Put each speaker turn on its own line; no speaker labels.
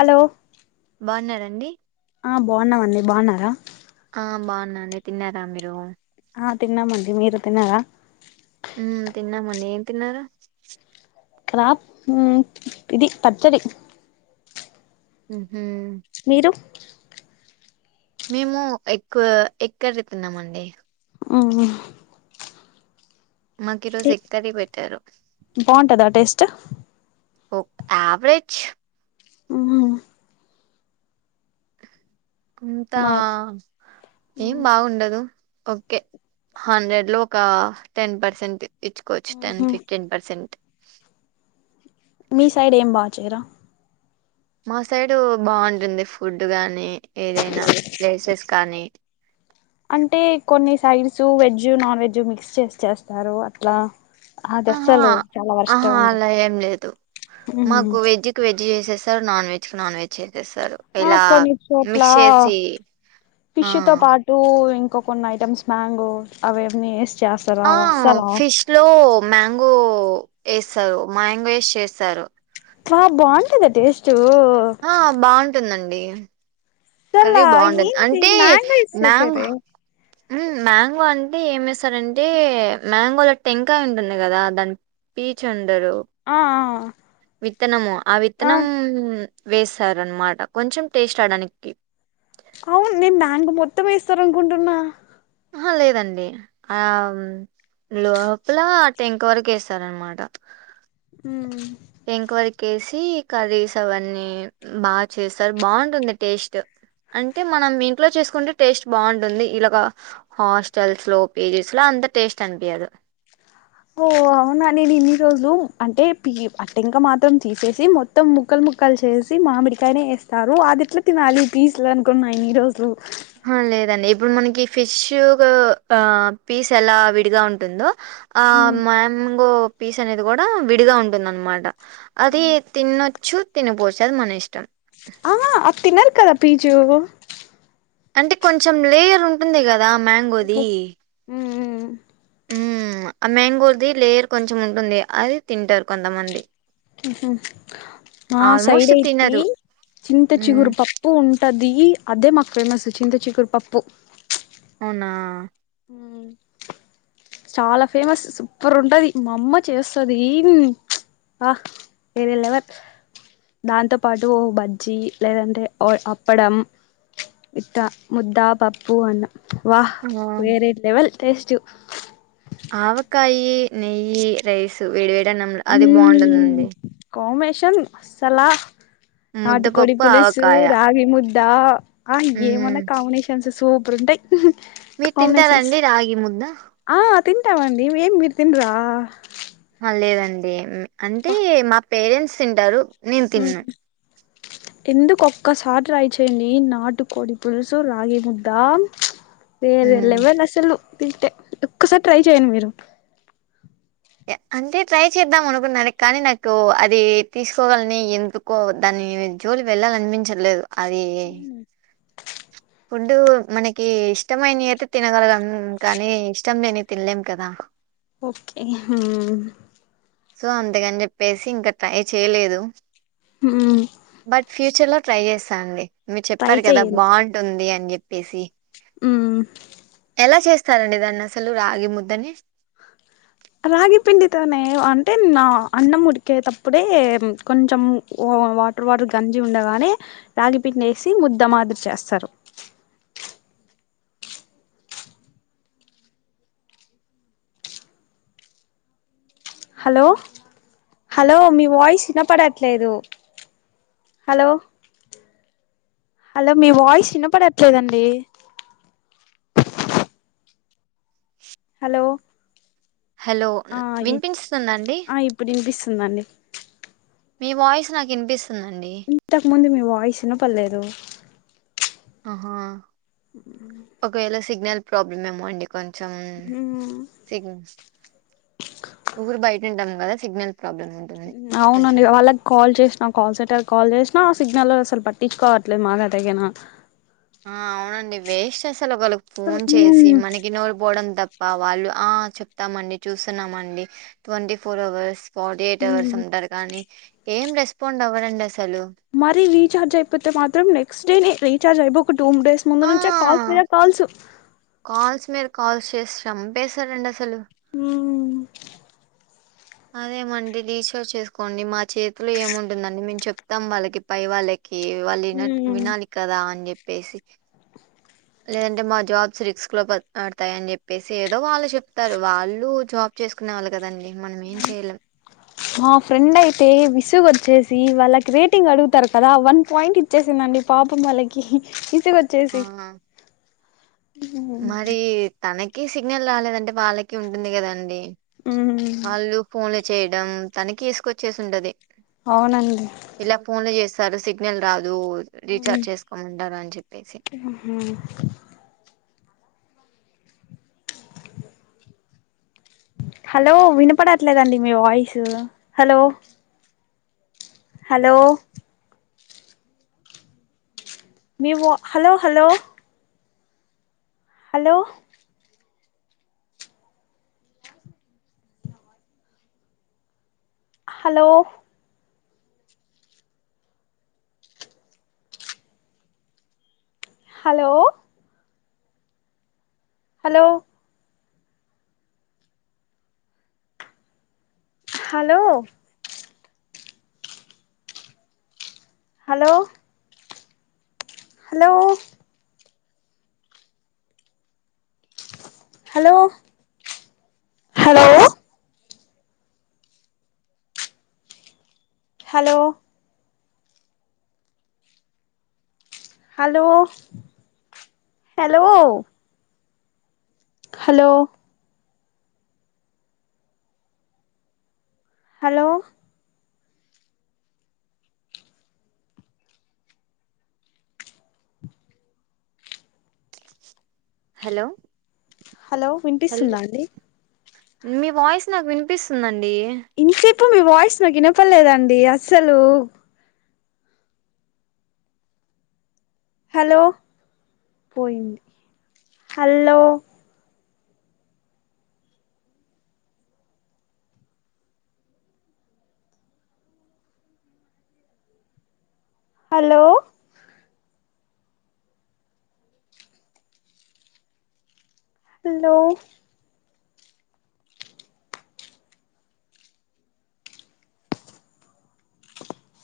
Hello
బాగున్నారండి
ఆ బాగున్నావండి బాగున్నారా?
ఆ బాగున్నాండి తిన్నారా మీరు
ఆ తిన్నామండి మీరు తిన్నారా
ఉ తిన్నామఅండి ఏం తిన్నారు
రా ఇది పచ్చడి
హ ఉ
మీరు
మేము ఎక్కువ ఎక్కడుతున్నామండి
అవు
మాకు ఈరోజు ఎక్తర పెట్టారు
ట్
ఓ యావరేజ్
మ్మ్ అవును
ఇంతా
మా
ఏం బాగుండదు ఓకే హండ్రెడ్ లో ఒక టెన్ పర్సెంట్ ఇట్కోచ్చ టెన్
మ్హ్
ఫిఫ్టీన్ పర్సెంట్
మీ సైడ్ ఏం బాగా చేయరా
మా సైడు బాగుంటుంది ఫుడ్ గాని ఏదైనా లేసెస్ కానీ
అంటే కొన్ని sides veg non veg mix చేసి చేస్తారు అట్లా అది
ఆహా
అస్సలు చాలా వరస్ట్ గా
ఆహా
ఉంటది
అలా ఏం లేదు
మ్
మాకు వెజ్జికి వెజ్జ్ చేసేస్త sir non veg non veg చేసేస్తారు
ఆ
ఇలా
కొన్ని చోట్ల
మిక్స్ చేసి ఆ
పిషతో పాటు ఇం ఇంకా కొన్ని ఐటెమ్స్ మ్యాంగో అవవన్నీ
ఆ ఫిష్ లో మ్యాంగో వేస్తారు మ్యాంగో వేసి చేస్తారు
కాదు బాగుంటదా టేస్ట్ అసల
ఆ బాగుంటుందండి అండి కర్రీ బాగుంటంది
ఏంటి
అంటే
మ్యాంగో
మ్యాంగ్
ఎసేసారే
మ్యాంగో అంటే ఏమి సార్ అంటే మ్యాంగోల్ టెంకాయ ఉంటుంది కదా దాని పీచ్ ఉంట
ఆ
విత్తనముో ఆ విత్తనం వేసారనమాట కొంచెం టేస్ట్ ఆడానికి
అవును నేను మ్యాంగో మొత్తం వేస్తారు అనుకుంటున్నా
ఆ లేదండి ఆ లోప్పులా ఆ టెంక్ వరకు వేస్తార అనమాట
ఉ
ఎంక్వరక్సి కర్రీస్ అవన్నీ బాగా చేస్తారు బాగుంటుంది టేస్ట్ అంటే మనం ఇంట్లో చేసుకుంటే టేస్ట్ బాగుంటుంది ఇలాగా హాస్టల్స్ లో పేజీస్ లో అంత టేస్ట్ అనిపించారు
ఓ అవునా నేను ఇన్ని రోజులు అంటే పి అట్ట ఇంకా మాత్రం తీసేసి మొత్తం ముక్కలు ముక్కలు చేసి మామిడికాయనే వేస్తారు అది ఎట్లా తినాలి తీసలే అనుకున్నా ఇన్ని రోజులు
లేదండి ఇప్పుడు మనకి ఫిష్ ఆ పీస్ ఎలా విడిగా ఉంటుందో ఆ మ్యాంగో పీస్ అనేది కూడా విడిగా ఉంటుంద అనమాట అది తిన్న చూ [unintelligible] అది మన ఇష్టం
ఆ ఆది తిన్నారు కదా పీజు
అంటే కొంచెం లేయర్ ఉంటుంది కదా మంగోది
ఓహో ఉమ్
ఆ మ్యాంగోది లేయర్ కొంచెం ఉంటుంది అది తింటారు కొంతమంది
మా సైడ్
ఆల్మోస్ట్
అయితి
తినరు.
చింత
హ్మ్.
చిగురు పప్పు ఉంటది అదే మాకు ఫేమస్ చింత చికురుపప్పు
అవునా
ఉ చాలా ఫేమస్ సూపర్ ఉంటది మా అమ్మ చేస్తుంది వ లెవెల్ దాంతో పాటు ఓ బజ్జి లేదంటే అప్పడం ఇట్ట ముద్ద పప్పు అన్న వాహ్
ఆ!
వేరే లెవెల్ టెస్టు
ఆవకాయి నెయ్యి రైస్ వేడి వేడ్
ఉమ్ కామ్ షన్ అస్సల్లా నాటి కోడి
ముద్దపప్పు,
పులిసు
ఆవకాయ.
రాగి ముద్ద దా ఆ
హ్మ్.
ఏమనా కాంబినేషన్స్ సుప్ ప్రుంటాయి
మీరు తింటరాండి రాగి ముద్ద
ఆ తింటామండి ఏం మీరు తినరా
ఆ! లేదండి అంటే
అబ్బా
మా పేరెంట్స్ తింటారు నేను తిన్ను
ఎందుకు ఒక్కసారి ట్రై చేయండి నాటుకోడి పులుసు రాగి ముద్దా వేరే
హ్మ్.
లెవెల్ అస్సలు తింటే ఒక్కసారి ట్రై చేయండి మీరు
అంటే ట్రై చేద్దాం అనుకున్నది కానీ నాకు అది తీసుకోవాలని ఎందుకో దాని జోలి వెళ్లాలనిపించట్లేదు అదీ ఫుడ్ మనకి ఇష్టమైనయి అయితే తినగలం కానీ ఇష్టం లేనివి తినలేం కదా
ఓకే ఉమ్
సో అంతకని చెప్పేసి ఇంకా ట్రై చేయలేదు
మ్మ్
బట్ ఫ్యూచర్ లో ట్రై చేస్తా అండి మీరు
ట్రై
చెప్పారు కదా
చెయ్యండి
బాగుంటుంది అని చెప్. పేసి
మ్మ్
ఎలా చేస్ సరండి దాన్ని అసలు రాగి ముద్దని
రాగిపిండితోనే అంటే నా అన్నం ఉడికేటప్పుడే కొంచెం వాటర్ వాటర్ గంజి ఉండగానే రాగి పిండి ఏసి ముద్ద మాదిరి చేస్తారు. హలో హలో మీ వాయిస్ వినపడట్లేదు. హలో హలో మీ వాయిస్ వినపడట్లేదండి. హలో
హలో
ఆ
వినిపిస్తుందా అండి.
దండి
మీ వాయిస్ నాకు వినిపిస్
ఇంతాక ముందు మీ వా వాయిస్ వినపడలేదు.
ఆహా
అ
ఒకవేళ సిగ్నల్ ప్రాబ్లమ్ ఏమో అండి. కొంచెం రు బయట ఉంటాము కదా. సిగ్నల్ ప్రాబ్లం ఉంటుంది కొంచెం
అవునండి వాళ్ళకి కాల్ చేసినా కాల్ సెంటర్ కాల్ చేసిన, నా సిగ్నల్ అసలు పట్టించుకోవట్లేదు. మాగ తగిన
ఆ అవునండి వేస్ట్ అసలు ఒకళ్ళకి ఫోన్
అసలు
చేసి మనకి నోరి పోవడం తప్ప. వాళ్ళు చెప్తామండి, చూస్తున్నామండి. Twenty four hours forty eight hours ఉంటారు కానీ ఏం రెస్పాండ్ అవ్వడు అ
మరి రీచార్జ్ అయిపోతే మాత్రం నెక్స్ట్ డే ర చా బు టూ డేస్ ముందు
ఆ
నుంచే కాల్స్ మీద కాల్సు
కాల్ చేసాంపసారండి అసలు
ఉమ్
అదేమండి రీఛార్జ్ చేసుకోండి. మా చేతులో ఏముంటుందండి. మేము చెప్తాం వాళ్ళకి పై వాళ్ళ వాళ్ళు వినట్
ఉమ్
వినాలి కదా అని చెప్పి పేసి లేదంటే మా జాబ్స్ రిస్క్ లో పడతాయ అని చెప్పేసి ఏదో వాళ్ళు చెప్తారు. వాళ్ళు జాబ్ చేసుకునే వాళ్ళు కదండి.
మా ఫ్రెండ్ అయితే విసుగు వచ్చే వాళ్ళకి రేటింగ్ అడుగుతారు. కదా వన్ పాయింట్ ఇచ్చేసిందండి పాపం వాళ్ళకి సి
ఆ!
కొచ్చేసి
మరి తనకి క సిగ్నల్ రాలేదంటే వాళ్ళకి ఉంటుంది కదా అండి. ఆళ్ళు ఫోన్ చేయడం తనకి విసుకొచ్చేసి ఉంటది
అవునండి
ఇలా ఫోన్లు చేస్ సరే సిగ్నల్ రాద్ రీచార్జ్ చేసుకోమంటారు అని చెప్పేసి
హలో వినపడట్లేదండి మీ వాయిస్ హలో హలో మీ వా hello hello hello hello hello hello hello hello hello hello hello hello hello hello hello hello
hello
hello
hello!
వినిపిస్తుందా అండి
మీ వాయిస్ నాకు వినిపిస్తుందం అండి
ఇంతసేపు మీ వాయిస్ నాకు వినపలేదండి అస్సలు హలో పోయింది హలో హలో హలో